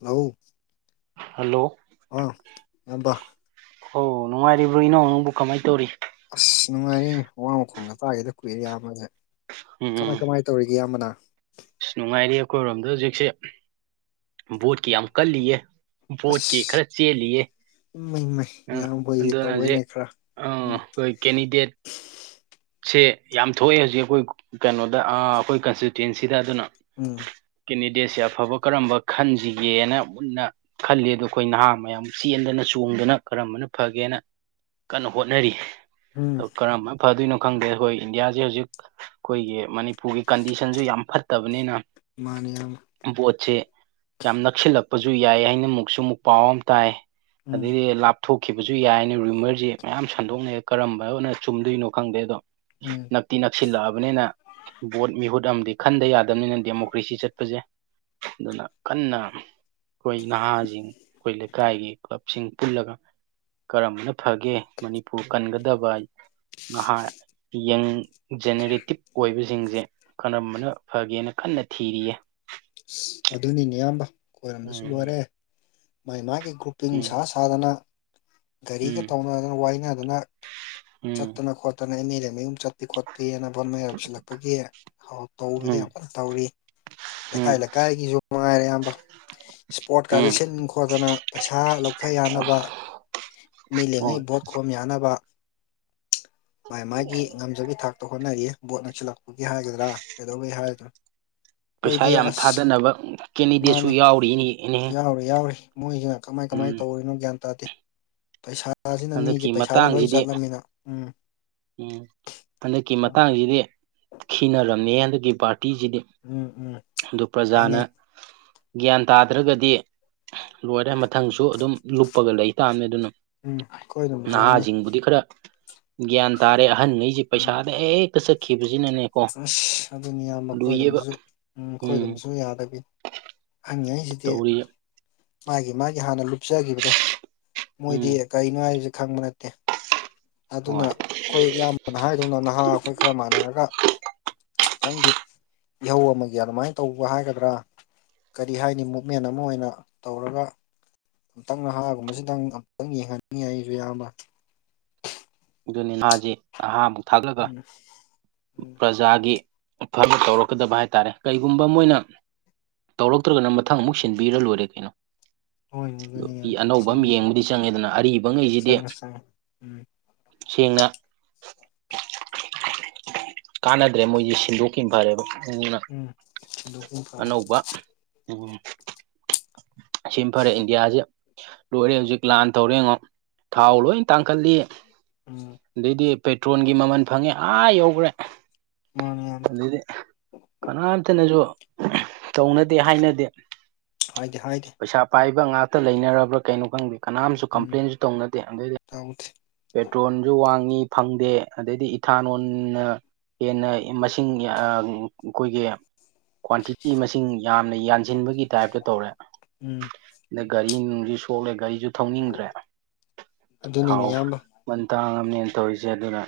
ꯅꯎ hello ꯑꯥ ꯑꯗ ꯍ ꯅꯨꯡꯉꯥꯏꯔꯤꯕ꯭ꯔꯣ ꯏꯅꯧ ꯅꯪꯕꯨ ꯀꯃꯥꯏꯅ ꯇꯧꯔꯤ ꯑꯁ ꯅꯨꯡꯉꯥꯏꯔꯤ ꯑꯋꯥꯡ ꯃꯈꯣꯡꯗ ꯇꯥꯒꯦꯗ ꯀꯨ ꯑꯦꯔꯤꯌꯥ ꯑꯃꯅꯦꯦ ꯎꯝ ꯀꯃꯥꯏ ꯎꯝ ꯀꯃꯥꯏ ꯇꯧꯔꯤꯒꯦ ꯑꯌꯥꯝꯕꯅ ꯑꯁ ꯅꯨꯡꯉꯥꯏꯔꯤ ꯑꯩꯈꯣꯏꯔꯣꯝꯗ ꯍꯧꯖꯤꯛꯁꯦ ꯕꯣꯠꯀꯤ ꯌꯥꯝ ꯀꯜꯂꯤꯌꯦ ꯣꯠꯀꯤ ꯑꯁ ꯈꯔ ꯆꯦꯜꯜꯂꯤꯌꯦ ꯏꯃꯩ ꯃꯩ ꯏꯌꯥꯝꯕꯍꯣꯏꯒꯤ ꯇꯧꯔꯦꯅꯦ ꯑꯗꯨꯅꯖꯤꯛ ꯈꯔ ꯎꯝ ꯑꯩꯈꯣꯏ ꯀꯦꯟꯗꯤꯗꯦꯠ ꯁꯦ ꯌꯥꯝ ꯊꯣꯛꯑꯦ ꯍꯧꯖꯤꯛ ꯑꯩꯈꯣꯏ ꯀꯩꯅꯣꯗ ꯑꯩꯈꯣꯏ ꯀꯟꯁꯇꯤꯇ꯭ꯋꯦꯟꯁꯤꯗ ꯑꯗꯨꯅ ꯎꯝ ꯀꯦꯟꯗꯤꯗꯦꯠꯁꯦ ꯑꯐꯕ ꯀꯔꯝꯕ ꯈꯟꯁꯤꯒꯦꯅ ꯃꯨꯟꯅ ꯈꯜꯂꯤ ꯑꯗꯣ ꯑꯩꯈꯣꯏ ꯅꯍꯥ ꯃꯌꯥꯝ ꯆꯦꯟꯗꯅ ꯆꯣꯡꯗꯅ ꯀꯔꯝꯕꯅ ꯐꯒꯦꯅ ꯀꯟꯅ ꯍꯣꯠꯅꯔꯤ ꯎꯝ ꯀꯔꯝꯕꯅ ꯐꯗꯣꯏꯅꯣ ꯈꯪꯗꯦ ꯍꯣꯏ ꯏꯟꯗꯤꯌꯥꯁꯦ ꯍꯧꯖꯤꯛ ꯑꯩꯈꯣꯏꯒꯤ ꯃꯅꯤꯄꯨꯔꯒꯤ ꯀꯟꯗꯤꯁꯟꯁꯨ ꯌꯥꯝ ꯐꯠꯇꯕꯅꯤꯅ ꯃꯥꯅꯤ ꯌꯥꯝ ꯕꯣꯠꯁꯦ ꯌꯥꯝ ꯅꯛꯁꯤꯜꯂꯛꯄꯁꯨ ꯌꯥꯏ ꯍꯥꯏꯅ ꯑꯃꯨꯛꯁꯨ ꯑꯃꯨꯛ ꯄꯥꯎ ꯑꯃ ꯇꯥꯏ ꯎꯝ ꯑꯗꯩꯗꯤ ꯊꯣꯛꯈꯤꯕꯁꯨ ꯌꯥꯏꯅ ꯔꯤꯃꯔꯁꯤ ꯃꯌꯥꯝ ꯁꯟꯗꯣꯛꯅꯩ ꯀꯔꯝꯕꯅ ꯆꯨꯝꯗꯣꯏꯅꯣ ꯈꯪꯗꯦ ꯑꯗꯣ ꯎꯝ ꯅꯞꯇꯤ ꯅꯛꯁꯤꯜꯂꯛꯑꯕꯅꯤꯅ ꯕꯣꯠ ꯃꯤꯍꯨꯠ ꯑꯃꯗꯤ ꯈꯟꯗ ꯌꯥꯗꯕꯅꯤꯅ ꯗꯦꯃꯣꯀ꯭ꯔꯦꯁꯤ ꯆꯠꯄꯁꯦ ꯑꯗꯨꯅ ꯀꯟꯅ ꯑꯩꯈꯣꯏ ꯅꯍꯥꯁꯤꯡ ꯑꯩꯈꯣꯏ ꯂꯩꯀꯥꯏꯒꯤ ꯀ꯭ꯂꯕꯁꯤꯡ ꯄꯨꯜꯂꯒ ꯀꯔꯝꯕꯅ ꯐꯒꯦ ꯃꯅꯤꯄꯨꯔ ꯀꯟꯒꯗꯕ ꯅꯍꯥ ꯌꯪ ꯖꯦꯅꯦꯔꯦꯇꯤꯞ ꯑꯣꯏꯕꯁꯤꯡꯁꯦ ꯀꯔꯝꯕꯅ ꯐꯒꯦꯅ ꯈꯟꯅ ꯊꯤꯔꯤꯌꯦ ꯑꯁ ꯑꯗꯨꯅꯤꯅꯦ ꯏꯌꯥꯝꯕ ꯈꯣꯏꯔꯝꯗꯁꯨ ꯎꯝ ꯂꯣꯏꯔꯦ ꯃꯥꯏ ꯃꯥ ꯀꯩ ꯔ꯭ꯔꯨꯄꯤꯤꯡꯁ ꯎꯝ ꯁꯥꯙꯅ ꯒꯥꯔꯤꯒ ꯎꯝ ꯊꯧꯅꯗꯅ ꯋꯥꯏꯅꯗꯅ ꯎꯝ ꯆꯠꯇꯅ ꯈꯣꯠꯇꯅ ꯑꯦꯝ ꯑꯦꯜ ꯑꯦ ꯃꯌꯨꯝ ꯆ ꯄꯤꯤ ꯈꯣꯠꯄꯤꯤꯅ ꯕꯣꯠ ꯃꯌꯥ ꯌꯧꯁꯤꯜꯂꯛꯄꯒꯤ ꯇꯧꯕꯤꯗ ꯎꯝ ꯌꯥꯝ ꯀꯟꯅ ꯇꯧꯔꯤ ꯎꯝ ꯂꯩꯀꯥꯏꯥꯏ ꯀꯥꯏꯒꯤꯁꯨ ꯉꯉꯥꯏꯔꯦ ꯑꯌꯥꯝꯕ ꯏꯁꯄꯣꯔꯠꯀꯥꯁꯦ ꯎꯝ ꯁꯤꯟ ꯈꯣꯠꯇꯅ ꯄꯩꯁꯥ ꯂꯧꯊ ꯌꯥꯅꯕ ꯃꯤ ꯂꯉꯩ ꯑꯣ ꯚꯣꯠ ꯈꯣꯝ ꯌꯥꯅꯕ ꯃꯥꯥꯏ ꯃꯥꯒꯤ ꯉꯝꯖꯕ ꯊꯥꯛꯇ ꯍꯣꯠꯅꯔꯤꯌꯦ ꯕꯣꯠ ꯅꯛꯁꯤꯜꯂꯛꯄꯒꯤ ꯍꯥꯏꯒꯗ꯭ꯔꯥ ꯀꯩꯗꯧꯕꯩ ꯍꯥꯏꯗꯅꯣ ꯄꯩꯁꯥ ꯌꯥꯝ ꯊꯥꯗꯅꯕ ꯀꯦꯟꯗꯤꯗꯦꯠꯁꯨ ꯃꯥꯅꯤ ꯌꯥꯎꯔꯤ ꯏꯅꯦ ꯏꯅꯦ ꯌꯥꯎꯔꯤ ꯌꯥꯎꯔꯤ ꯃꯣꯏꯁꯤꯅ ꯀꯃꯥꯏ ꯀꯃꯥꯏꯅ ꯇꯧꯔꯤꯅꯣ ꯒ꯭ꯌꯥꯟ ꯇꯥꯗꯦ ꯄꯩꯁꯥ ꯁꯤꯅ ꯃꯤꯁꯦ ꯍꯟꯗꯛꯀꯤ ꯄꯩꯁꯥꯗ ꯂꯣꯏ ꯃꯇꯥꯡꯁꯤꯗꯤ ꯆꯠꯂꯝꯃꯤꯅ ꯎꯝ ꯎꯝ ꯍꯟꯗꯛꯀꯤ ꯃꯇꯥꯡꯁꯤꯗꯤ ꯈꯤꯅꯔꯝꯅꯤ ꯍꯟꯗꯛ ꯇꯤꯁꯤꯗꯤ ꯎꯝ ꯎꯝ ꯑꯗꯨ ꯄ꯭ꯔꯖꯥꯅ ꯍꯥꯏꯅꯩ ꯒ꯭ꯌꯥꯟ ꯇꯥꯗ꯭ꯔꯒꯗꯤ ꯂꯣꯏꯔꯦ ꯃꯊꯪꯁꯨ ꯑꯗꯨꯝ ꯂꯨꯞꯄꯒ ꯂꯩꯇꯥꯥꯕꯅꯤ ꯑꯗꯨꯅ ꯎꯝ ꯑꯩꯈꯣꯏꯔꯣꯝꯗꯁꯨ ꯍꯥꯏꯅꯩ ꯅꯍꯥꯁꯤꯡꯕꯨꯗꯤ ꯈꯔ ꯭ꯌꯥꯟ ꯇꯥꯔꯦ ꯑꯍꯟꯉꯖ ꯎꯝ ꯄꯩꯁꯥꯗ ꯑꯦ ꯀ ꯁꯈꯤꯕ ꯑꯁ ꯑꯗꯨꯅꯤ ꯌꯥꯝ ꯂꯨꯏꯌꯦꯕ ꯃꯈꯣꯏꯗꯣꯝꯁꯨ ꯎꯝ ꯃꯈꯣꯏꯗꯣꯝꯁꯨ ꯌꯥꯗꯕꯤ ꯍꯥꯏ ꯁꯤꯗꯤ ꯇꯧꯔꯤꯌꯦ ꯃꯥꯒꯤ ꯃꯥꯒꯤ ꯍꯥꯟꯅ ꯀꯞꯆꯈꯤꯕꯗꯣ ꯃꯣꯏꯗꯤ ꯎꯝ ꯀꯔꯤꯅꯣ ꯍꯥꯏꯕꯁꯦ ꯈꯪꯕ ꯅꯠꯇꯦ ꯑꯗꯨꯅ ꯍꯣꯏ ꯑꯩꯈꯣꯏ ꯏꯌꯥꯝꯕꯅ ꯍꯥꯏꯗꯧꯅ ꯅꯍꯥ ꯑꯩꯈꯣꯏ ꯈꯔ ꯃꯥꯟꯅꯔꯒ ꯈꯤꯇꯪꯗꯤ ꯏꯍꯧ ꯑꯃꯒꯤ ꯑꯗꯨꯃꯥꯏꯅ ꯇꯧꯕ ꯍꯥꯏꯒꯗ꯭ꯔꯥ ꯀꯔꯤ ꯍꯥꯏꯅꯤ ꯃꯨꯞꯃꯦꯟ ꯑꯃ ꯑꯣꯏꯅ ꯇꯧꯔꯒ ꯑꯨꯇꯪ ꯅꯍꯥꯒꯨꯝꯕꯁꯤꯗꯪ ꯑꯃꯝꯛꯇꯪ ꯌꯦꯡꯍꯟꯅꯤꯡꯉꯤ ꯑꯩꯁꯨ ꯏꯌꯥꯝꯕ ꯅꯤꯖꯤ ꯍꯥ ꯎꯝ ꯎꯝ ꯄ꯭ꯔꯖꯥꯒꯤ ꯐꯕ ꯇꯧꯔꯛꯀꯗꯕ ꯍꯥꯏ ꯇꯥꯔꯦ ꯀꯩꯒꯨꯝꯕ ꯃꯣꯏꯅ ꯇꯧꯔꯛꯇ꯭ꯔꯒꯅ ꯃꯊꯪ ꯑꯃꯨꯛ ꯁꯤꯟꯕꯤꯔ ꯂꯣꯏꯔꯦ ꯀꯩꯅꯣ ꯍꯣꯏꯅꯦ ꯑꯣ ꯑꯗꯨꯅꯤ ꯏ ꯌꯥꯝ ꯑꯅꯧꯕ ꯑꯃ ꯁꯦꯝꯕ ꯈꯣꯠꯄ ꯌꯦꯡꯕꯗꯤ ꯆꯪꯉꯦ ꯑꯗꯨꯅ ꯑꯔꯤꯕꯉꯩꯁꯤꯗꯤ ꯆꯪꯉꯦ ꯆꯪꯉꯦ ꯎꯝ ꯁꯦꯡꯅ ꯀꯥꯟꯅꯗ꯭ꯔꯦ ꯃꯣꯏꯁꯦ ꯍꯤꯟꯗꯣꯛꯈꯤꯕ ꯐꯔꯦꯕꯅ ꯎꯝ ꯁꯤꯟꯗꯣꯛꯄꯅ ꯐꯔꯦ ꯑꯅꯧꯕ ꯁꯤꯃ ꯐꯔꯦ ꯏꯟꯗꯤꯌꯥꯁꯦ ꯂꯣꯏꯔꯦ ꯍꯧꯖꯤꯛ ꯂꯥꯟ ꯇꯧꯔꯦ ꯌꯦꯉꯣ ꯊꯥꯎ ꯂꯣꯏ ꯇꯥꯡꯈꯠꯂꯤ ꯎꯝ ꯑꯗꯩꯗꯤ ꯄꯦꯇ꯭ꯔꯣꯜꯒꯤ ꯃꯃꯜ ꯐꯪꯉꯦ ꯑꯥ ꯌꯧꯈ꯭ꯔꯦ ꯃꯥꯅꯦ ꯏꯌꯥꯝꯕ ꯑꯗꯨꯗꯤ ꯀꯅꯥꯇ ꯅꯁꯨꯣ ꯇꯧꯅꯗꯦ ꯍꯥꯏꯅꯗꯦ ꯍꯥꯏꯗ ꯍꯥꯏꯗ ꯏ ꯉꯥꯛꯇ ꯂꯩꯅꯔꯕ꯭ꯔ ꯀꯩꯅꯣ ꯈꯪꯗꯕ ꯀꯅꯥꯝꯁꯨ ꯎꯝ ꯀꯝꯄ꯭ꯂꯦꯟꯁꯨ ꯇꯧꯅꯗꯦ ꯑꯗꯨꯩꯗꯤ ꯇꯧꯗꯦ ꯄꯦꯇ꯭ꯔꯣꯜꯁꯨ ꯋꯥꯡꯉꯤ ꯐꯪꯗꯦ ꯑꯗꯩꯗꯤ ꯏꯊꯥꯂꯣꯟꯣꯟ ꯍꯦꯟꯅ ꯃꯁꯤꯡ ꯑꯩꯈꯣꯏꯒꯤ ꯀ꯭ꯋꯥꯟꯇꯤꯇꯤ ꯃꯁꯤꯡ ꯌꯥꯝꯅ ꯌꯥꯟꯁꯤꯟꯕꯒꯤ ꯇꯥꯏꯞꯇ ꯇꯧꯔꯦ ꯎꯝ ꯑꯗꯨꯒ ꯒꯥ ꯅꯨꯡ ꯁꯣꯛꯂꯦ ꯒꯥꯔꯤꯁꯨ ꯊꯧꯅꯤꯡꯗ꯭ꯔꯦ ꯑꯗꯨꯅꯤꯅꯦ ꯊꯥꯎ ꯏꯌꯥꯝꯕ ꯅꯦꯅ ꯇꯧꯔꯤꯁꯦ ꯑꯗꯨꯅ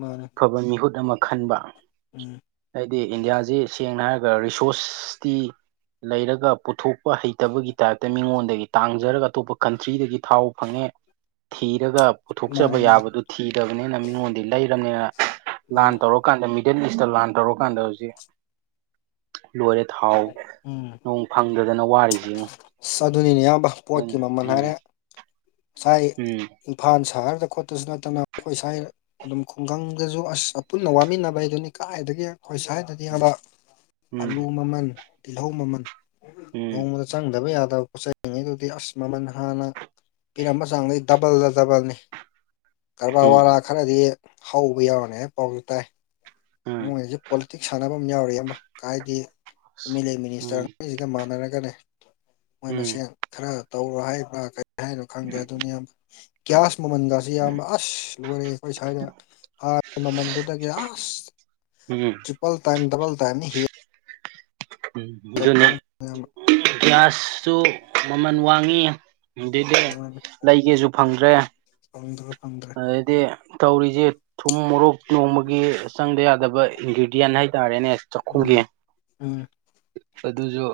ꯃꯥꯅꯦ ꯑꯐꯕ ꯃꯤꯍꯨꯠ ꯑꯃ ꯈꯟꯕ ꯎꯝ ꯍꯥꯏꯗꯤ ꯏꯟꯗꯤꯌꯥꯁꯤ ꯁꯦꯡꯅ ꯍꯥꯏꯔꯒ ꯔꯤꯁꯣꯔꯁ ꯁꯁꯤ ꯂꯩꯔꯒ ꯄꯨꯊꯣꯛꯄ ꯍꯩꯇꯕꯒꯤ ꯇꯥꯏꯞꯇ ꯃꯤꯉꯣꯟꯗꯒꯤ ꯇꯥꯡꯖꯔꯒ ꯑꯇꯣꯞꯄ ꯀꯟꯇ꯭ꯔꯤꯗꯒꯤ ꯊꯥꯎ ꯐꯪꯉꯦ ꯊꯤꯔꯒ ꯄꯨꯊꯣꯛꯆꯕ ꯃꯥꯅꯦ ꯃꯥꯅꯦ ꯌꯥꯕꯗꯨ ꯊꯤꯗꯕꯅꯤꯅ ꯃꯤꯉꯣꯟꯗꯤ ꯂꯩꯔꯕꯅꯤꯅ ꯂꯥꯟ ꯃꯥꯅꯦ ꯇꯧꯔꯀꯥꯟꯗ ꯃꯤꯗꯜ ꯏꯁꯇ ꯂꯥꯟ ꯇꯧꯔꯀꯥꯟꯗ ꯍꯧꯖꯤꯛ ꯂꯣꯏꯔꯦ ꯊꯥꯎ ꯅꯣꯡ ꯐꯪꯗꯗꯅ ꯋꯥꯔꯤꯁꯤꯉꯣ ꯆ ꯑꯗꯨꯅꯤꯅꯦ ꯏꯌꯥꯝꯕ ꯎꯝ ꯄꯣꯠꯀꯤ ꯃꯃꯜ ꯎꯝ ꯍꯥꯏꯔꯦ ꯉꯁꯥꯏ ꯎꯝ ꯏꯝꯐꯥꯜ ꯁꯍꯔꯗ ꯈꯣꯠꯇꯄꯁꯨ ꯅꯠꯇꯅ ꯑꯩꯈꯣꯏ ꯁꯋꯥ ꯑꯗꯨꯝ ꯈꯨꯡꯒꯪꯗꯁꯨ ꯑꯁ ꯑ ꯄꯨꯟꯅ ꯋꯥꯃꯤꯟꯅꯕ ꯍꯥꯏꯗꯨꯅꯤ ꯀꯗꯥꯥꯏꯗꯒꯤ ꯑꯩꯈꯣꯏ ꯁ꯭ꯋꯥꯏꯗꯗꯤ ꯍꯕ ꯎꯝ ꯑꯂꯨ ꯃꯃꯜ ꯇꯤꯜꯍꯧ ꯃꯃꯜ ꯎꯝ ꯅꯣꯡꯃꯗ ꯆꯪꯗꯕ ꯌꯥꯗꯕ ꯄꯣꯠꯆ ꯆꯩꯔꯤꯉꯩꯗꯨꯗꯤ ꯑꯁꯃꯃꯜ ꯍꯥꯟꯅ ꯄꯤꯔꯝꯕ ꯆꯥꯡꯗꯩ ꯗꯕꯜꯗ ꯗꯕꯜꯅꯤ ꯀꯔꯕꯥꯔ ꯋꯥꯔꯥ ꯎꯝ ꯈꯔꯗꯤ ꯍꯥꯎꯕ ꯌꯥꯎꯔꯅꯤ ꯍꯥꯏꯕ ꯄꯥꯎꯁꯨ ꯇꯥꯏ ꯎꯝ ꯃꯣꯏꯅꯁꯨ ꯄꯣꯂꯤꯇꯤꯛꯁ ꯁꯥꯟꯅꯕ ꯌꯥꯎꯔꯤ ꯑꯃ ꯍꯥꯏꯗꯤ ꯑꯦꯝ ꯑꯦꯜ ꯑꯦ ꯎꯝ ꯃꯤꯅꯤꯁꯇꯔꯁꯤꯒ ꯃꯥꯟꯅꯔꯒꯅꯦ ꯃꯣꯏ ꯎꯝ ꯃꯁꯦꯟ ꯈꯔ ꯇꯧꯔꯣ ꯍꯥꯏꯕ꯭ꯔꯥ ꯍꯥꯏꯅꯣ ꯈꯪꯗꯦ ꯑꯗꯨꯅ ꯌꯥꯝ ꯒ꯭ꯌꯥꯁ ꯃꯃꯟꯒꯁꯤꯦ ꯌꯥꯝꯅ ꯑꯁ ꯂꯣꯏꯔꯛꯑꯦ ꯑꯩꯈꯣꯏ ꯁ꯭ꯋꯥꯏꯗ ꯃꯃꯟꯗꯨꯗꯒꯤ ꯑꯁ ꯎꯝ ꯎꯝ ꯇ꯭ꯔꯤꯄꯜ ꯇꯥꯏꯝ ꯗꯕꯜ ꯇꯥꯏꯝ ꯍꯤ ꯎꯝ ꯑꯗꯨꯅ ꯒ꯭ꯌꯥꯁꯁꯨ ꯃꯃꯜ ꯋꯥꯡꯉꯤ ꯑꯗꯨꯗꯤ ꯂꯩꯒꯦꯁꯨ ꯐꯪꯗ꯭ꯔꯦ ꯐꯪꯗ꯭ꯔꯦ ꯐꯪꯗ꯭ꯔꯦ ꯑꯗꯩꯗꯤ ꯇꯧꯔꯤꯁꯦ ꯊꯨꯝ ꯃꯣꯔꯣꯛ ꯅꯣꯡꯃꯒꯤ ꯆꯪꯗ ꯌꯥꯗꯕ ꯏꯟꯒ꯭ꯔꯤꯗꯤꯌꯦꯟ ꯍꯥꯏꯇꯥꯔꯦꯅꯦ ꯎꯝ ꯆꯥꯛꯈꯨꯝꯜꯒꯤ ꯎꯝ ꯑꯗꯨꯁꯨ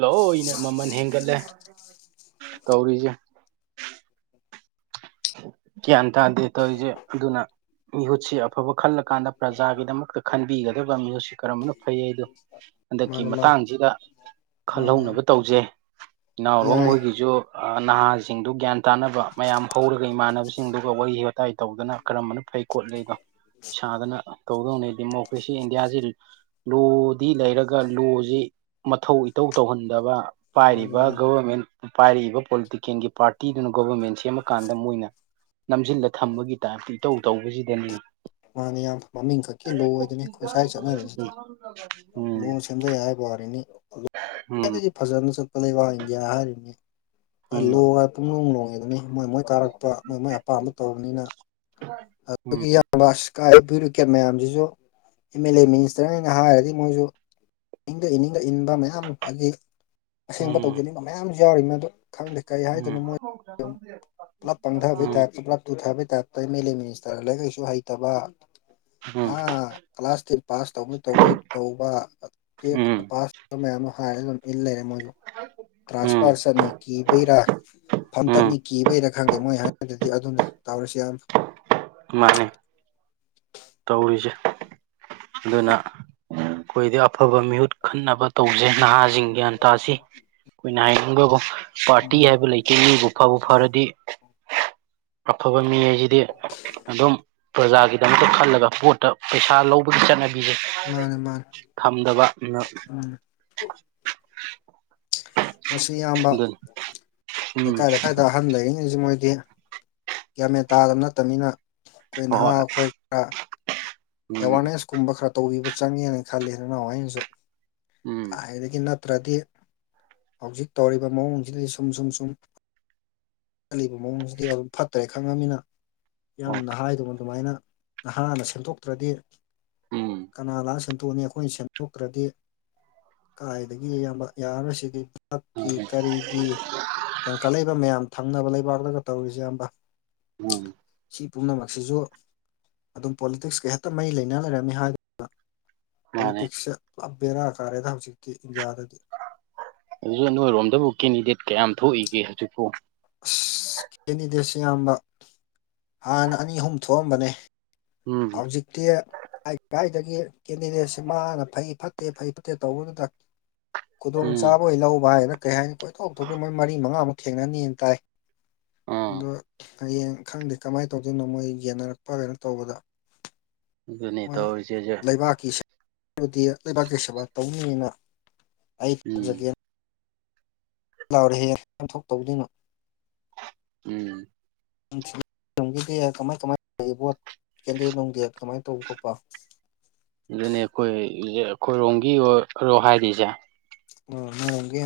ꯂꯣꯏꯅ ꯃꯃꯜ ꯍꯦꯟꯒꯠꯂꯦ ꯇꯧꯔꯤꯁꯦ ꯌꯥꯟ ꯇꯗ ꯇ ꯑꯣꯏꯁꯦ ꯑꯗꯨꯅ ꯃꯤꯍꯨꯠꯁꯤ ꯑꯐꯕ ꯈꯜꯂꯀꯥꯟꯗ ꯄ꯭ꯔꯖꯥꯒꯤꯗꯃꯛꯇ ꯈꯟꯕꯤꯒꯗꯕ ꯃꯤꯍꯨꯠꯁꯤ ꯀꯔꯝꯕꯅ ꯐꯩ ꯍꯥꯏꯗꯣ ꯍꯟꯗꯛꯀꯤ ꯃꯥꯅꯤ ꯃꯥꯅꯤ ꯃꯇꯥꯡꯁꯤꯗ ꯃꯥꯅꯤ ꯌꯥꯝ ꯈꯜꯍꯧꯅꯕ ꯇꯧꯖꯩ ꯏꯅꯥꯎꯔꯣ ꯌꯥꯏ ꯃꯣꯏꯒꯤꯁꯨ ꯅꯍꯥꯁꯤꯡꯗꯨ ꯒ꯭ꯌꯥꯟ ꯇꯥꯅꯕ ꯃꯌꯥꯝ ꯍꯧꯔꯒ ꯏꯃꯥꯟꯅꯕꯁꯤꯡꯗꯨꯒ ꯋꯥꯔꯤ ꯋꯥꯇꯥꯏ ꯇꯧꯗꯨꯅ ꯀꯔꯝꯕꯅꯣ ꯐꯩ ꯀꯣꯠ ꯂꯩꯗꯣ ꯁꯥꯗꯅ ꯇꯧꯗꯧꯅꯦꯩ ꯗꯦꯃꯣꯀ꯭ꯔꯦꯁꯤ ꯏꯟꯗꯤꯌꯥꯁꯤ ꯂꯣꯗꯤ ꯂꯩꯔꯒ ꯂꯣꯁꯤ ꯃꯊꯧ ꯏꯊꯧꯧ ꯇꯧꯍꯟꯗꯕ ꯃꯥꯅꯤ ꯄꯥꯏꯔꯤꯕ ꯃꯥꯅꯤ ꯒꯣꯕꯔꯃꯦꯟ ꯄꯥꯏꯔꯛꯏꯕ ꯄꯣꯂꯤꯇꯤꯀꯦꯜꯒꯤ ꯄꯥꯔꯇꯤꯗꯨꯅ ꯒꯣꯕꯔꯃꯦꯟꯁꯤ ꯑꯃ ꯀꯥꯟꯗ ꯃꯣꯏꯅ ꯅꯝꯁꯤꯜꯂ ꯊꯝꯕꯒꯤ ꯇꯥꯏꯞꯇ ꯏꯇꯧ ꯇꯧꯕꯁꯤꯗꯅꯤ ꯃꯥꯅ ꯌꯥꯝ ꯃꯃꯤꯡ ꯈꯛꯀꯤ ꯂꯨꯑꯣꯗꯅꯤ ꯑꯩꯈꯣꯏ ꯁ꯭ꯋꯥꯏ ꯆꯠꯅꯔꯤꯁꯤꯗꯤ ꯂꯣ ꯎꯝ ꯁꯦꯝꯖꯩ ꯍꯥꯏꯕ ꯎꯝ ꯋꯥꯔꯤꯅꯤꯋꯥꯏꯗꯒꯤ ꯐꯖꯅ ꯕꯥꯛ ꯏꯟꯗꯤꯌꯥ ꯍꯥꯏꯔꯤꯅꯤ ꯎꯝ ꯂꯣ ꯍꯥꯏ ꯄꯨꯡꯅꯨꯡ ꯂꯣꯡꯉꯦ ꯃꯣꯏ ꯃꯣꯏ ꯀꯥꯔꯛꯄ ꯃꯣꯏ ꯃꯣꯏ ꯑꯄꯥꯝꯕ ꯇꯧꯕꯅꯤꯅ ꯎꯝ ꯑꯗꯨꯒꯤ ꯏꯕ ꯏꯁꯀꯥꯏ ꯕ꯭ꯌꯨꯔꯣꯀꯦꯠ ꯃꯌꯥꯝꯁꯤꯁꯨ ꯑꯦꯝ ꯑꯦꯜ ꯑꯦ ꯃꯤꯅꯤꯁꯇꯔꯅ ꯍꯥꯏꯔꯗꯤ ꯃꯣꯏꯁꯨ ꯏꯅꯤꯡꯗ ꯏꯅꯤꯡꯗ ꯏꯟꯕ ꯃꯌꯥꯝ ꯍꯧꯖꯤꯛ ꯑꯁꯦꯡꯕ ꯎꯝ ꯇꯧꯖꯅꯤꯡꯕ ꯃꯌꯥꯝꯁꯨ ꯌꯥꯎꯔꯤ ꯃ ꯑꯗꯨꯣ ꯈꯪꯗꯦ ꯀꯩ ꯎꯝ ꯎꯝ ꯍꯥꯏꯗꯅꯣ ꯃꯣꯏ ꯄꯨꯂꯞ ꯄꯥꯡꯊꯕꯩ ꯎꯝ ꯇꯥꯏꯞꯇ ꯄꯨꯂꯞ ꯇꯨꯊꯕꯩ ꯇꯥꯏꯞꯇ ꯃꯃꯤ ꯁ ꯇꯔꯂ ꯀꯩꯁꯨ ꯍꯩꯇꯕ ꯍ ꯀ꯭ꯂꯥꯁ ꯇꯦꯟ ꯄꯥꯁ ꯇꯧꯅꯣꯏ ꯇꯧꯗꯣꯏ ꯇꯧꯕ ꯇꯨꯋꯜꯞ ꯎꯝ ꯄꯥꯁ ꯇꯧꯕ ꯃꯌꯥꯝ ꯑꯃ ꯐ ꯑꯗꯨꯝ ꯏꯔ ꯎꯝ ꯎꯝ ꯇ꯭ꯔꯥꯟꯁꯐꯥꯔ ꯆꯠꯅꯤ ꯀꯤꯕꯩꯔꯥ ꯐꯝꯇꯠꯅꯤ ꯎꯝ ꯀꯤꯕꯩꯔ ꯈꯪꯗꯦ ꯃꯣꯏ ꯍꯥꯏꯕꯗꯨꯗꯤ ꯑꯗꯨꯅꯤ ꯇꯧꯔꯁꯤ ꯌꯥꯝꯅ ꯃꯥꯃꯅꯦ ꯇꯧꯔꯤꯁꯦ ꯑꯗꯨꯅ ꯑꯩꯈꯣꯏꯗꯤ ꯑꯐꯕ ꯃꯤꯍꯨꯠ ꯈꯟꯅꯕ ꯇꯧꯖꯩ ꯅꯍꯥꯁꯤꯡ ꯒ꯭ꯌꯥꯟ ꯇꯥꯁꯤ ꯑꯩꯈꯣꯏꯅ ꯍꯥꯏ ꯄꯥꯔꯇꯤ ꯍꯥꯏꯕ ꯂꯩꯇꯦ ꯃꯤꯕꯨ ꯐꯕꯨ ꯐꯔꯗꯤ ꯑꯐꯕ ꯃꯤ ꯍꯥꯏ ꯌꯦꯗꯤ ꯑꯗꯨꯝ ꯄ꯭ꯔꯖꯥꯒꯤꯗꯃꯛꯇ ꯈꯜꯂꯒ ꯄꯣꯠꯇ ꯄꯩꯁꯥ ꯂꯧꯕ ꯒꯤ ꯆꯠꯅꯕꯤꯁꯦ ꯃꯥꯅꯦ ꯃꯥꯅꯦ ꯊꯝꯗꯕ ꯎꯝ ꯃꯁꯤ ꯑꯌꯥꯝꯕ ꯑꯗꯨꯅꯤ ꯎꯝ ꯂꯩꯀꯥꯏ ꯂꯩꯀꯥꯏꯗ ꯑꯍꯟ ꯂꯩꯔꯤꯉꯩꯁꯤ ꯃꯣꯏꯗꯤ ꯌꯥꯝꯒ ꯃꯦꯟ ꯇꯥꯗꯕ ꯅꯠꯇꯕꯅꯤꯅ ꯑꯩꯈꯣꯏ ꯅꯍꯥ ꯍꯣꯏ ꯑꯩꯈꯣꯏ ꯈꯔ ꯎꯝ ꯑꯦꯋꯥꯔꯅꯦꯁ ꯀꯨꯝꯕ ꯈꯔ ꯇꯧꯕꯤꯕ ꯆꯪꯉꯦꯅ ꯈꯜꯂꯤ ꯑꯗꯨꯅ ꯑꯩꯅꯁꯨ ꯎꯝ ꯀꯥꯏꯗꯒꯤ ꯅꯠꯇ꯭ꯔꯗꯤ ꯍꯧꯖꯤꯛ ꯇꯧꯔꯤꯕ ꯃꯑꯣꯡꯁꯤꯗꯩ ꯁꯨꯝ ꯁꯨꯝ ꯁꯨꯝ ꯆꯠꯂꯤꯕ ꯃꯑꯣꯡꯁꯤꯗꯤ ꯑꯗꯨꯝ ꯐꯠꯇ꯭ꯔꯦ ꯈꯪꯉꯃꯤꯅ ꯍꯣꯏ ꯌꯥꯝꯅ ꯍꯥꯏꯗꯅ ꯑꯗꯨꯃꯥꯏꯅ ꯅꯍꯥꯅ ꯁꯦꯝꯗꯣꯛꯇ꯭ꯔꯗꯤ ꯎꯝ ꯀꯅꯥꯅ ꯁꯦꯝ ꯐꯣꯅꯤ ꯑꯩꯈꯣꯏꯅ ꯁꯦꯝꯗꯣꯛꯇ꯭ꯔꯗꯤ ꯀꯥꯏꯗꯒꯤ ꯑꯌꯥꯝꯕ ꯌꯥꯔꯔꯁꯤꯗꯤ ꯍꯛꯀꯤ ꯎꯝ ꯀꯔꯤꯒꯤ ꯍꯦꯟꯀꯠꯂꯛꯏꯕ ꯃꯌꯥꯝ ꯊꯪꯅꯕ ꯂꯩꯕꯥꯛꯂꯒ ꯇꯧꯔꯤꯁꯦ ꯑꯕ ꯎꯝ ꯁꯤ ꯄꯨꯝꯅꯃꯛꯁꯤꯁꯨ ꯑꯗꯨꯝ ꯄꯣꯂꯤꯇꯤꯛꯁꯀ ꯍꯦꯛꯇ ꯃꯩ ꯂꯩꯅ ꯂꯩꯔꯝꯃꯤ ꯍꯥꯏ ꯃꯥꯅꯦ ꯄꯣꯂꯤꯇꯤꯛꯁ ꯂꯦꯔ ꯀꯥꯔꯦ ꯊ ꯍꯧꯖꯤꯤ ꯑꯗꯨꯁꯨ ꯅꯣꯏꯔꯣꯝꯗꯕꯨ ꯀꯦꯟꯗꯤꯗꯦꯠ ꯀꯌꯥꯝ ꯊꯣꯛꯏꯒꯦ ꯍꯧꯖꯤꯛꯐꯥꯎ ꯑꯁ ꯀꯦꯟꯗꯤꯗꯦꯠꯁꯦ ꯑꯌꯥꯝꯕ ꯍꯥꯟꯅ ꯑꯅꯤ ꯑꯍꯨꯝ ꯊꯣꯛꯑꯝꯕꯅꯦ ꯎꯝ ꯍꯧꯥꯎꯖꯤꯛꯇ ꯑꯗꯒꯤ ꯀꯦꯟꯗꯤꯗꯦꯠꯁꯤꯦ ꯃꯥꯅ ꯐꯩ ꯐꯠꯇꯦ ꯐꯩ ꯐꯠꯇꯦ ꯇꯧꯕꯗꯨꯗ ꯎꯝ ꯈꯨꯗꯣꯡꯆꯥꯥꯕ ꯍ ꯂꯧꯕ ꯍꯥꯏꯗꯅ ꯀꯩ ꯍꯥꯏꯅꯤ ꯀꯣꯏꯊꯣꯛ ꯊꯣꯛꯈ꯭ꯔꯦ ꯃꯣꯏ ꯃꯔꯤ ꯃꯉꯥꯃꯨꯛ ꯊꯦꯡꯅꯅꯤꯅ ꯇꯥꯏ ꯑꯥ ꯑꯗ ꯍꯌꯦꯡ ꯈꯪꯗꯦ ꯀꯃꯥꯏꯅ ꯇꯧꯗꯣꯏꯅꯣ ꯃꯣꯏ ꯌꯦꯟꯅꯔꯛꯄ ꯀꯩꯅꯣ ꯇꯧꯕꯗ ꯑꯗꯨꯅꯤ ꯇꯁꯦꯁꯦ ꯗꯤ ꯂꯩꯕꯥꯛꯀꯤ ꯁꯦꯕꯥ ꯇꯧꯅꯤꯡꯅꯤꯅ ꯑꯩ ꯎꯝ ꯇꯧꯖꯒꯦ ꯂꯥꯎꯔꯤꯍꯦ ꯀꯟꯊꯣꯛ ꯇꯧꯗꯣꯏꯅꯣ ꯎꯝ ꯎꯗꯦ ꯀꯃꯥꯏ ꯀꯃꯥꯏꯅꯣ ꯀꯦꯟꯗꯦꯅꯨꯡꯗꯦ ꯀꯃꯥꯏꯅ ꯇꯧꯕ ꯈꯣꯄ ꯦ ꯑꯩꯈꯣꯏꯔꯣꯝꯒꯤ ꯑꯣꯏꯔꯣ ꯍꯥꯏꯔꯤꯁꯦ ꯑꯣ ꯍꯔꯒ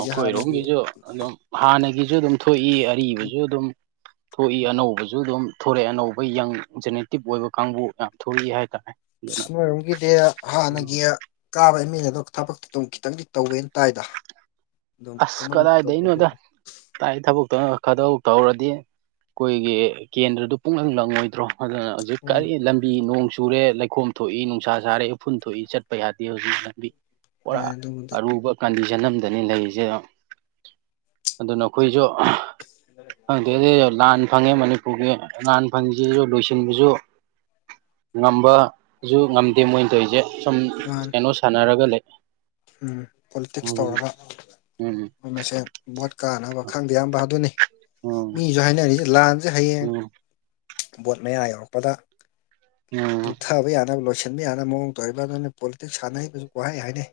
ꯑꯩꯈꯣꯏꯔꯣꯝꯒꯤꯁꯨ ꯑꯗꯨꯝ ꯍꯥꯟꯅꯒꯤꯁꯨ ꯑꯗꯨꯝ ꯊꯣꯛꯏ ꯑꯔꯤꯕꯁꯨ ꯑꯗꯨꯝ ꯊꯣꯛꯏ ꯑꯅꯧꯕꯁꯨ ꯑꯗꯨꯝ ꯊꯣꯔꯛꯑꯦ ꯑꯅꯧꯕ ꯌꯪ ꯖꯦꯅꯦꯇꯤꯞ ꯑꯣꯏꯕ ꯀꯥꯡꯕꯨ ꯌꯥꯝ ꯊꯣꯛꯣꯔꯛꯏ ꯍꯥꯏꯇꯥꯔꯦ ꯁ ꯑꯗꯨꯅ ꯅꯔꯨꯝꯒꯤꯗꯤ ꯍꯥꯟꯅꯒꯤ ꯀꯥꯕ ꯏꯃꯤꯅ ꯑꯗꯨꯒ ꯊꯕꯛꯇꯤ ꯑꯗꯨꯝ ꯈꯤꯇꯪꯗꯤ ꯇꯧꯋꯦꯅ ꯇꯥꯏꯗ ꯑꯗꯨꯝ ꯑꯁ ꯀꯃꯥꯏꯅ ꯀꯗꯥꯏꯗꯩꯅꯣꯗ ꯇꯧꯕꯗꯨꯕꯨ ꯇꯥꯏ ꯊꯕꯛ ꯈꯤꯪ ꯈꯗꯧ ꯇꯧꯔꯗꯤ ꯑꯩꯈꯣꯏꯒꯤ ꯀꯦꯟꯗ꯭ꯔꯗꯨ ꯄꯨꯡꯍꯪ ꯂꯪꯉꯣꯏꯗ꯭ꯔꯣ ꯑꯗꯨꯅ ꯍꯧꯖꯤꯛ ꯎꯝ ꯀꯔꯤ ꯂꯝꯕꯤꯣꯡ ꯆꯨꯔꯦ ꯂꯩꯈꯣꯝ ꯊꯣꯛꯏ ꯅꯨꯡꯁꯥ ꯁꯥꯔꯦ ꯎꯐꯨꯟ ꯊꯣꯛꯏ ꯆꯠꯄ ꯌꯥꯗꯦ ꯍꯧꯖꯤꯛ ꯂꯝꯕꯤ ꯄꯨꯔꯥ ꯍꯣꯏ ꯑꯗꯨꯕꯨꯗꯤ ꯑꯔꯨꯕ ꯀꯟꯗꯤꯁꯟ ꯑꯝꯗꯅꯤ ꯂꯩꯔꯤꯁ ꯑꯗꯨꯅ ꯑꯩꯈꯣꯏꯁꯨ ꯈꯪꯗꯦ ꯂꯥꯟ ꯐꯪꯉꯦ ꯃꯅꯤꯄꯨꯔꯒꯤ ꯑꯉꯥꯟ ꯐꯪꯁꯤꯁꯨ ꯂꯣꯏꯁꯤꯟꯕꯁꯨ ꯉꯝꯕꯁꯨ ꯉꯝꯗꯦ ꯃꯣꯏꯅ ꯇꯧꯔꯤꯁꯦ ꯁꯨꯝ ꯃꯥꯅꯤ ꯀꯩꯅꯣ ꯁꯥꯟꯅꯔꯒ ꯂꯩ ꯄꯣꯂꯤꯇꯤꯛꯁ ꯎꯝ ꯇꯧꯔꯒ ꯎꯝ ꯃꯣꯏ ꯃꯁꯦ ꯚꯣꯠ ꯀꯥꯟꯅꯕ ꯈꯪꯗꯦ ꯑꯌꯥꯝꯕ ꯑꯗꯨꯅꯤ ꯎꯝ ꯃꯤꯁꯨ ꯍꯥꯏꯅꯔꯤꯁꯦ ꯂꯥꯟꯁꯦ ꯍꯌꯦꯡ ꯎꯝ ꯕꯣꯠ ꯃꯌꯥ ꯌꯧꯔꯛꯄꯗ ꯎꯝ ꯇꯨꯊꯕ ꯌꯥꯅꯕ ꯂꯣꯏꯁꯤꯜ ꯁꯤꯟꯕ ꯌꯥꯅ ꯃꯑꯣꯡ ꯇꯧꯔꯤꯕ ꯑꯗꯨꯅ ꯄꯣꯂꯤꯇꯤꯛꯁ ꯁꯥꯟꯅꯔꯤꯕꯁꯨ ꯋꯥꯍꯩ ꯍꯥꯏꯅꯩ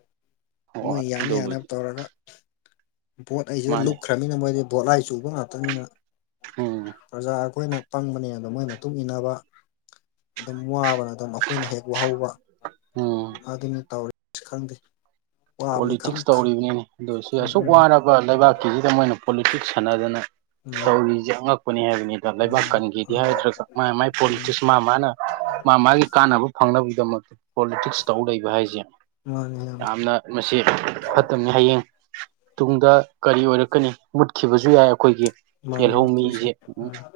ꯍꯣꯏ ꯃꯣꯏ ꯌꯥꯅ ꯌꯥꯅ ꯑꯗꯨꯕꯨꯗꯤ ꯇꯧꯔꯒ ꯚꯣꯠ ꯑꯩꯁꯤꯗ ꯃꯥꯅꯦ ꯂꯨꯞꯈ꯭ꯔꯕꯅꯤꯅ ꯃꯣꯏꯗꯤ ꯚꯣꯠꯂꯥꯏ ꯆꯨꯕ ꯉꯥꯛꯇꯅꯤꯅ ꯍꯝ ꯄ꯭ꯔꯖꯥ ꯑꯩꯈꯣꯏꯅ ꯄꯪꯕꯅꯦ ꯑꯗ ꯃꯣꯏꯒꯤ ꯃꯇꯨꯡ ꯏꯟꯅꯕ ꯑꯗꯨꯝ ꯋꯥꯕꯅ ꯑꯗꯨꯝ ꯑꯩꯈꯣꯏꯅ ꯍꯦꯛ ꯋꯥꯍꯧꯕ ꯎꯝ ꯑꯗꯨꯅ ꯇꯧꯔꯤ ꯈꯪꯗꯦ ꯋꯥꯕꯗꯤ ꯄꯣꯂꯤꯇꯤꯛꯁ ꯈꯝ ꯈꯝ ꯇꯧꯔꯤꯕꯅꯤꯅꯤ ꯑꯗꯨ ꯁꯤ ꯑꯁꯨꯛ ꯎꯝ ꯋꯥꯔꯕ ꯂꯩꯕꯥꯛꯀꯤꯁꯤꯗ ꯃꯣꯏꯅ ꯄꯣꯂꯤꯇꯤꯛꯁ ꯁꯥꯟꯅꯗꯅ ꯃꯥꯅꯤ ꯇꯧꯔꯤꯁꯦ ꯑꯉꯛꯄꯅꯤ ꯍꯥꯏꯕꯅꯤꯗ ꯂꯩꯕꯥꯛ ꯃꯥꯅꯤ ꯀꯟꯈꯤꯗꯤ ꯃꯥꯅꯤ ꯍꯥꯏꯗ꯭ꯔꯒ ꯃꯥꯏ ꯃꯥꯏ ꯄꯣꯂꯤꯇꯤꯛꯁ ꯃꯥ ꯃꯥꯅ ꯃꯥ ꯃꯥꯒꯤ ꯀꯥꯟꯅꯕ ꯐꯪꯅꯕꯒꯤꯗꯃꯛꯇ ꯄꯣꯂꯤꯇꯤꯛꯁ ꯇꯧ ꯂꯩꯕ ꯍꯥꯏꯁꯦ ꯃꯥꯅꯤ ꯏꯌꯥꯝꯕ ꯌꯥꯝꯅ ꯑꯁꯤ ꯐꯠꯇꯅꯤ ꯍꯌꯦꯡ ꯇꯨꯡꯗ ꯀꯔꯤ ꯑꯣꯏꯔꯛꯀꯅꯤ ꯃꯨꯠꯈꯤꯕꯁꯨ ꯌꯥꯏ ꯑꯩꯈꯣꯏꯒꯤ ꯃꯥꯅꯤ ꯃꯨꯠꯈꯤꯕꯁꯦ ꯌꯦꯜꯍꯧꯃꯤꯁꯦ ꯎꯝ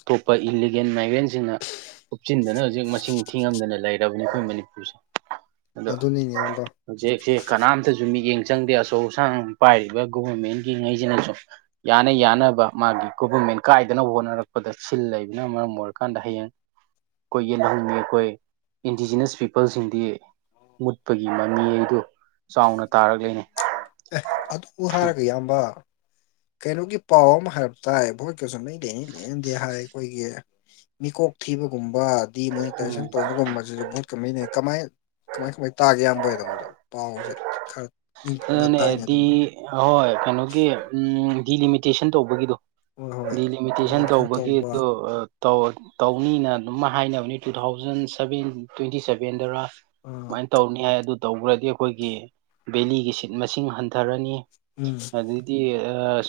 ꯑꯇꯣꯞꯄ ꯏꯂꯤꯒꯦꯟ ꯃꯥꯏꯒ꯭ꯔꯦꯟꯁꯤꯡꯅ ꯎꯨꯞꯆꯤꯟꯗꯅ ꯍꯧꯖꯤꯛ ꯃꯁꯤꯡ ꯊꯤꯉꯝꯗꯅ ꯂꯩꯔ ꯂꯩ ꯑꯩꯈꯣꯏ ꯃꯅꯤꯄꯨꯔꯁꯦ ꯑꯗꯣ ꯑꯗꯨꯅꯤꯅꯦ ꯏꯌꯥꯝꯕ ꯍꯧꯖꯤꯛꯁꯦ ꯀꯅꯥꯝꯇꯁꯨ ꯃꯤꯠꯌꯦꯡꯪ ꯆꯪꯗꯦ ꯑꯆꯧ ꯑꯁꯥꯡ ꯄꯥꯏꯔꯤꯕ ꯒꯣꯚꯔꯃꯦꯟꯒꯤ ꯉꯩꯁꯤꯅꯁꯨ ꯌꯥꯅ ꯌꯥꯅꯕ ꯃꯥꯒꯤ ꯒꯣꯕꯔꯃꯦꯟ ꯀꯥꯏꯗꯅꯕ ꯍꯣꯠꯅꯔꯛꯄꯗ ꯁꯤꯜ ꯂꯩꯕꯅ ꯃꯔꯝ ꯑꯣꯏꯔꯀꯥꯟꯗ ꯍꯌꯦꯡ ꯑꯩꯈꯣꯏ ꯌꯦꯜꯍꯧꯉꯤ ꯑꯩꯈꯣꯏ ꯏꯟꯗꯤꯖꯤꯅꯁ ꯄꯤꯄꯜꯁꯤꯡꯗꯤ ꯃꯨꯠꯄꯒꯤ ꯃꯃꯤ ꯑꯩꯗꯣ ꯑꯦ ꯑꯗꯨ ꯍꯥꯏꯔꯒꯦ ꯏꯌꯥꯝꯕ ꯀꯩꯅꯣꯒꯤ ꯄꯥꯎ ꯑꯃ ꯍꯥꯏꯕ ꯇꯥꯏꯕꯣꯏ ꯀꯁꯨ ꯅ ꯂꯩꯅꯤ ꯂꯩꯅꯗꯦ ꯍꯥꯏ ꯑꯩꯈꯣꯏꯒꯤ ꯃꯤꯀꯣꯛ ꯊꯤꯕꯒꯨꯝꯕ ꯎꯝ ꯗꯤꯃꯣꯅꯤꯇꯥꯏꯖꯦꯁꯟ ꯇꯧꯕꯒꯨꯝꯕꯁꯤꯁꯨ ꯀꯃꯅꯤ ꯀꯃꯥꯏ ꯀꯃꯥꯏ ꯀꯃꯥꯏꯅ ꯇꯥꯒꯦ ꯌꯥꯝꯕꯣꯏꯗꯣꯗ ꯄꯥꯎꯁꯦ ꯈꯔ ꯅꯤꯡꯇꯝꯅ ꯇꯥꯏꯅꯦ ꯑꯗꯨꯅꯦꯗꯤ ꯑꯗꯣꯝꯗ ꯑꯍꯣꯏ ꯀꯩꯅꯣꯒꯤ ꯎ ꯗꯤꯂꯤꯃꯤꯇꯦꯁꯟ ꯇꯧꯕꯒꯤꯗꯣ ꯍꯣꯏ ꯍꯣꯏ ꯗꯤꯂꯤꯃꯤꯇꯦꯁꯟ ꯗꯤꯃꯣꯅꯤꯇꯥꯏꯖꯦꯁꯟ ꯇꯧꯕꯒꯤ ꯇꯧꯕ ꯑꯗꯨ ꯇꯧꯅꯤꯅ ꯑꯗꯨꯃ ꯍꯥꯏꯅꯕ ꯋꯤꯗ ꯑꯥ ꯇꯅꯤ ꯍꯥꯏ ꯇꯧꯕ꯭ꯔꯗꯤ ꯑꯩꯈꯣꯏꯒꯤ ꯕꯦꯂꯤꯒꯤ ꯁꯤꯠ ꯃꯁꯤꯡ ꯍꯟꯊꯔꯅꯤ ꯎꯝ ꯑꯗꯨꯩꯗꯤ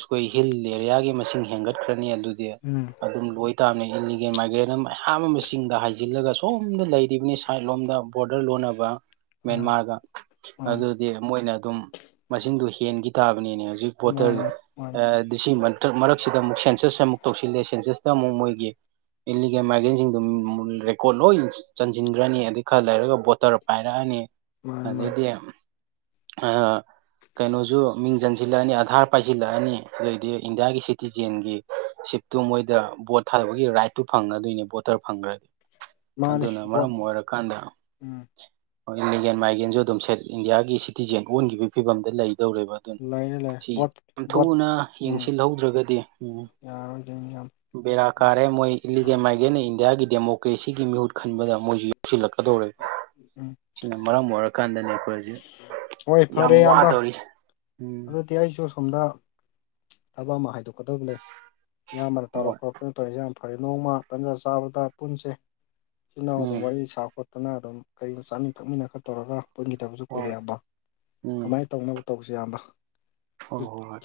ꯈꯣꯏ ꯍꯤꯜ ꯑꯦꯔꯤꯌꯥꯒꯤ ꯃꯁꯤꯡ ꯍꯦꯟꯒꯠꯈ꯭ꯔꯅꯤ ꯑꯗꯨꯗꯤ ꯎꯝ ꯑꯗꯨꯝ ꯂꯣꯏ ꯇꯥ ꯏꯂꯤꯒꯦꯜ ꯃꯥꯏꯒ꯭ꯔꯦꯟ ꯑꯃ ꯃꯌꯥꯝ ꯑꯃꯁꯤꯡꯗ ꯍꯥꯏꯖꯤꯜꯂꯒ ꯁꯣꯝꯗ ꯂꯩꯔꯤꯕꯅꯤ ꯁꯥꯏꯠ ꯂꯣꯝꯗ ꯕꯣꯔꯗꯔ ꯂꯣꯟ ꯑꯥ ꯃꯦꯟꯃꯥꯔ ꯃꯥꯅꯤ ꯑꯗꯨ ꯃꯣꯏꯅ ꯑꯗꯨ ꯃꯁꯤꯡ ꯍ ꯇ ꯍꯧꯖꯤꯛ ꯕꯣꯇꯜ ꯃꯥꯅꯦ ꯃꯥꯅꯦ ꯃꯔꯛꯁꯤꯗ ꯑꯃꯨꯛ ꯁꯦꯟꯁꯁ ꯑꯃꯨꯛ ꯇꯧꯁꯤꯜꯂꯦ ꯁꯦꯟꯁꯁ ꯇꯃꯣ ꯃꯣꯏꯒꯤ ꯏꯂꯤꯒꯦꯜ ꯃꯥꯔꯒꯦꯟꯁꯤꯡꯗꯨ ꯔꯦꯀꯣꯔꯠ ꯂꯣꯏ ꯆꯟꯁꯤꯟꯈ꯭ꯔꯅꯤ ꯑꯗꯩ ꯈꯔ ꯂꯩꯔꯒ ꯕꯣꯇꯔ ꯄꯥꯏꯔꯛꯑꯅꯤ ꯃꯥꯅꯦ ꯃꯥꯅꯦ ꯑꯗꯗꯤ ꯑ ꯀꯩꯅꯣꯁꯨ ꯃꯤꯡ ꯆꯟꯁꯤꯜꯂꯛꯑꯅꯤ ꯑꯙꯥꯔ ꯄꯥꯏꯁꯤꯜꯂꯛꯑꯅꯤ ꯑꯗꯨꯗꯩꯗꯤ ꯏꯟꯗꯤꯌꯥꯒꯤ ꯁꯤꯇꯤꯖꯦꯟꯒꯤ ꯤꯛꯇꯨ ꯃꯣꯏꯗ ꯕꯣꯠ ꯊꯥꯗꯕꯒꯤ ꯔꯥꯏꯠꯇꯨ ꯐꯪꯉꯗꯣꯏꯅꯤ ꯕꯣꯇꯔ ꯐꯪꯈ꯭ꯔꯗꯤ ꯃꯥꯅꯦ ꯑꯗꯨꯅ ꯕꯣꯠ ꯃꯔꯝ ꯑꯣꯏꯔꯀꯥꯟꯗ ꯎꯝ ꯂꯤꯒꯦꯟ ꯃꯥꯏꯒ꯭ꯔꯦꯟꯁꯨ ꯑꯗꯨꯝ ꯁꯦꯠ ꯏꯟꯗꯤꯌꯥꯒꯤ ꯁꯤꯇꯤꯖꯦꯟ ꯑꯣꯟꯈꯤꯕꯒꯤ ꯐꯤꯕꯝꯗ ꯂꯩ ꯇꯧꯔꯦꯕ ꯑꯗꯨꯅ ꯂꯩꯔꯦ ꯂꯩꯔꯦ ꯁꯤ ꯕꯣꯠ ꯌꯥꯝ ꯕꯣꯠ ꯊꯨꯅ ꯎꯝ ꯌꯦꯡꯁꯤꯜꯍꯧꯗ꯭ꯔꯒꯗꯤ ꯎꯝ ꯌꯥꯔꯣꯏꯗꯣꯏꯅꯤ ꯌꯥꯝ ꯕꯦꯔꯥ ꯀꯥꯔꯦ ꯃꯣꯏ ꯏꯂꯤꯒꯦ ꯃꯥꯏꯒꯤꯦꯅ ꯏꯟꯗꯤꯌꯥꯒꯤ ꯗꯦꯃꯣꯀ ꯃꯣꯀ꯭ꯔꯦꯁꯤꯒꯤ ꯃꯤꯍꯨꯠ ꯈꯟꯕꯗ ꯃꯣꯏꯁꯨ ꯌꯧꯁꯤꯜꯂꯛꯀꯗꯧꯔꯦ ꯎꯝ ꯁꯤꯅ ꯃꯔꯝ ꯑꯣꯏꯔꯀꯥꯟꯗꯅꯤ ꯑꯩꯈꯣꯏ ꯍꯧꯖꯤꯛ ꯍꯣꯏ ꯌꯥꯝ ꯐꯔꯦ ꯑꯕ ꯋꯥꯗꯧꯔꯤꯁꯦ ꯎꯝ ꯑꯗꯨꯗꯤ ꯑꯩꯁꯨ ꯁꯣꯝꯗ ꯊꯕꯛ ꯑꯃ ꯍꯥꯏꯗꯣꯛ ꯇꯧꯀꯗꯕ ꯂꯩ ꯏꯌꯥꯝꯕꯅ ꯇꯧꯔꯛ ꯍꯣꯏ ꯈꯣꯛꯇꯅ ꯇꯧꯔꯦ ꯏꯌꯥꯝ ꯐꯔꯦ ꯅꯣꯡꯃ ꯇꯟꯖꯥ ꯆꯥꯕꯗ ꯄꯨꯟꯁꯦ ꯁꯤꯆꯜ ꯏꯅꯥꯎ ꯎꯝ ꯑꯗꯨꯝ ꯋꯥꯔꯤ ꯁꯥ ꯈꯣꯠ ꯐꯠꯇꯅ ꯑꯗꯨꯝ ꯀꯩꯒꯨꯝꯕ ꯆꯥꯃꯤꯟ ꯊꯛꯃꯤꯟꯅ ꯈꯔ ꯇꯧꯔꯒ ꯄꯨꯟꯈꯤꯗꯕꯁꯨ ꯍꯣꯏ ꯀꯨꯏꯔꯦꯌꯥꯝꯕ ꯎꯝ ꯑꯗꯨꯃꯥꯏꯅ ꯇꯧꯅꯕ ꯇꯧꯁꯤ ꯌꯥꯝꯕ ꯍꯣꯏ ꯍꯣꯏ ꯍꯣꯏ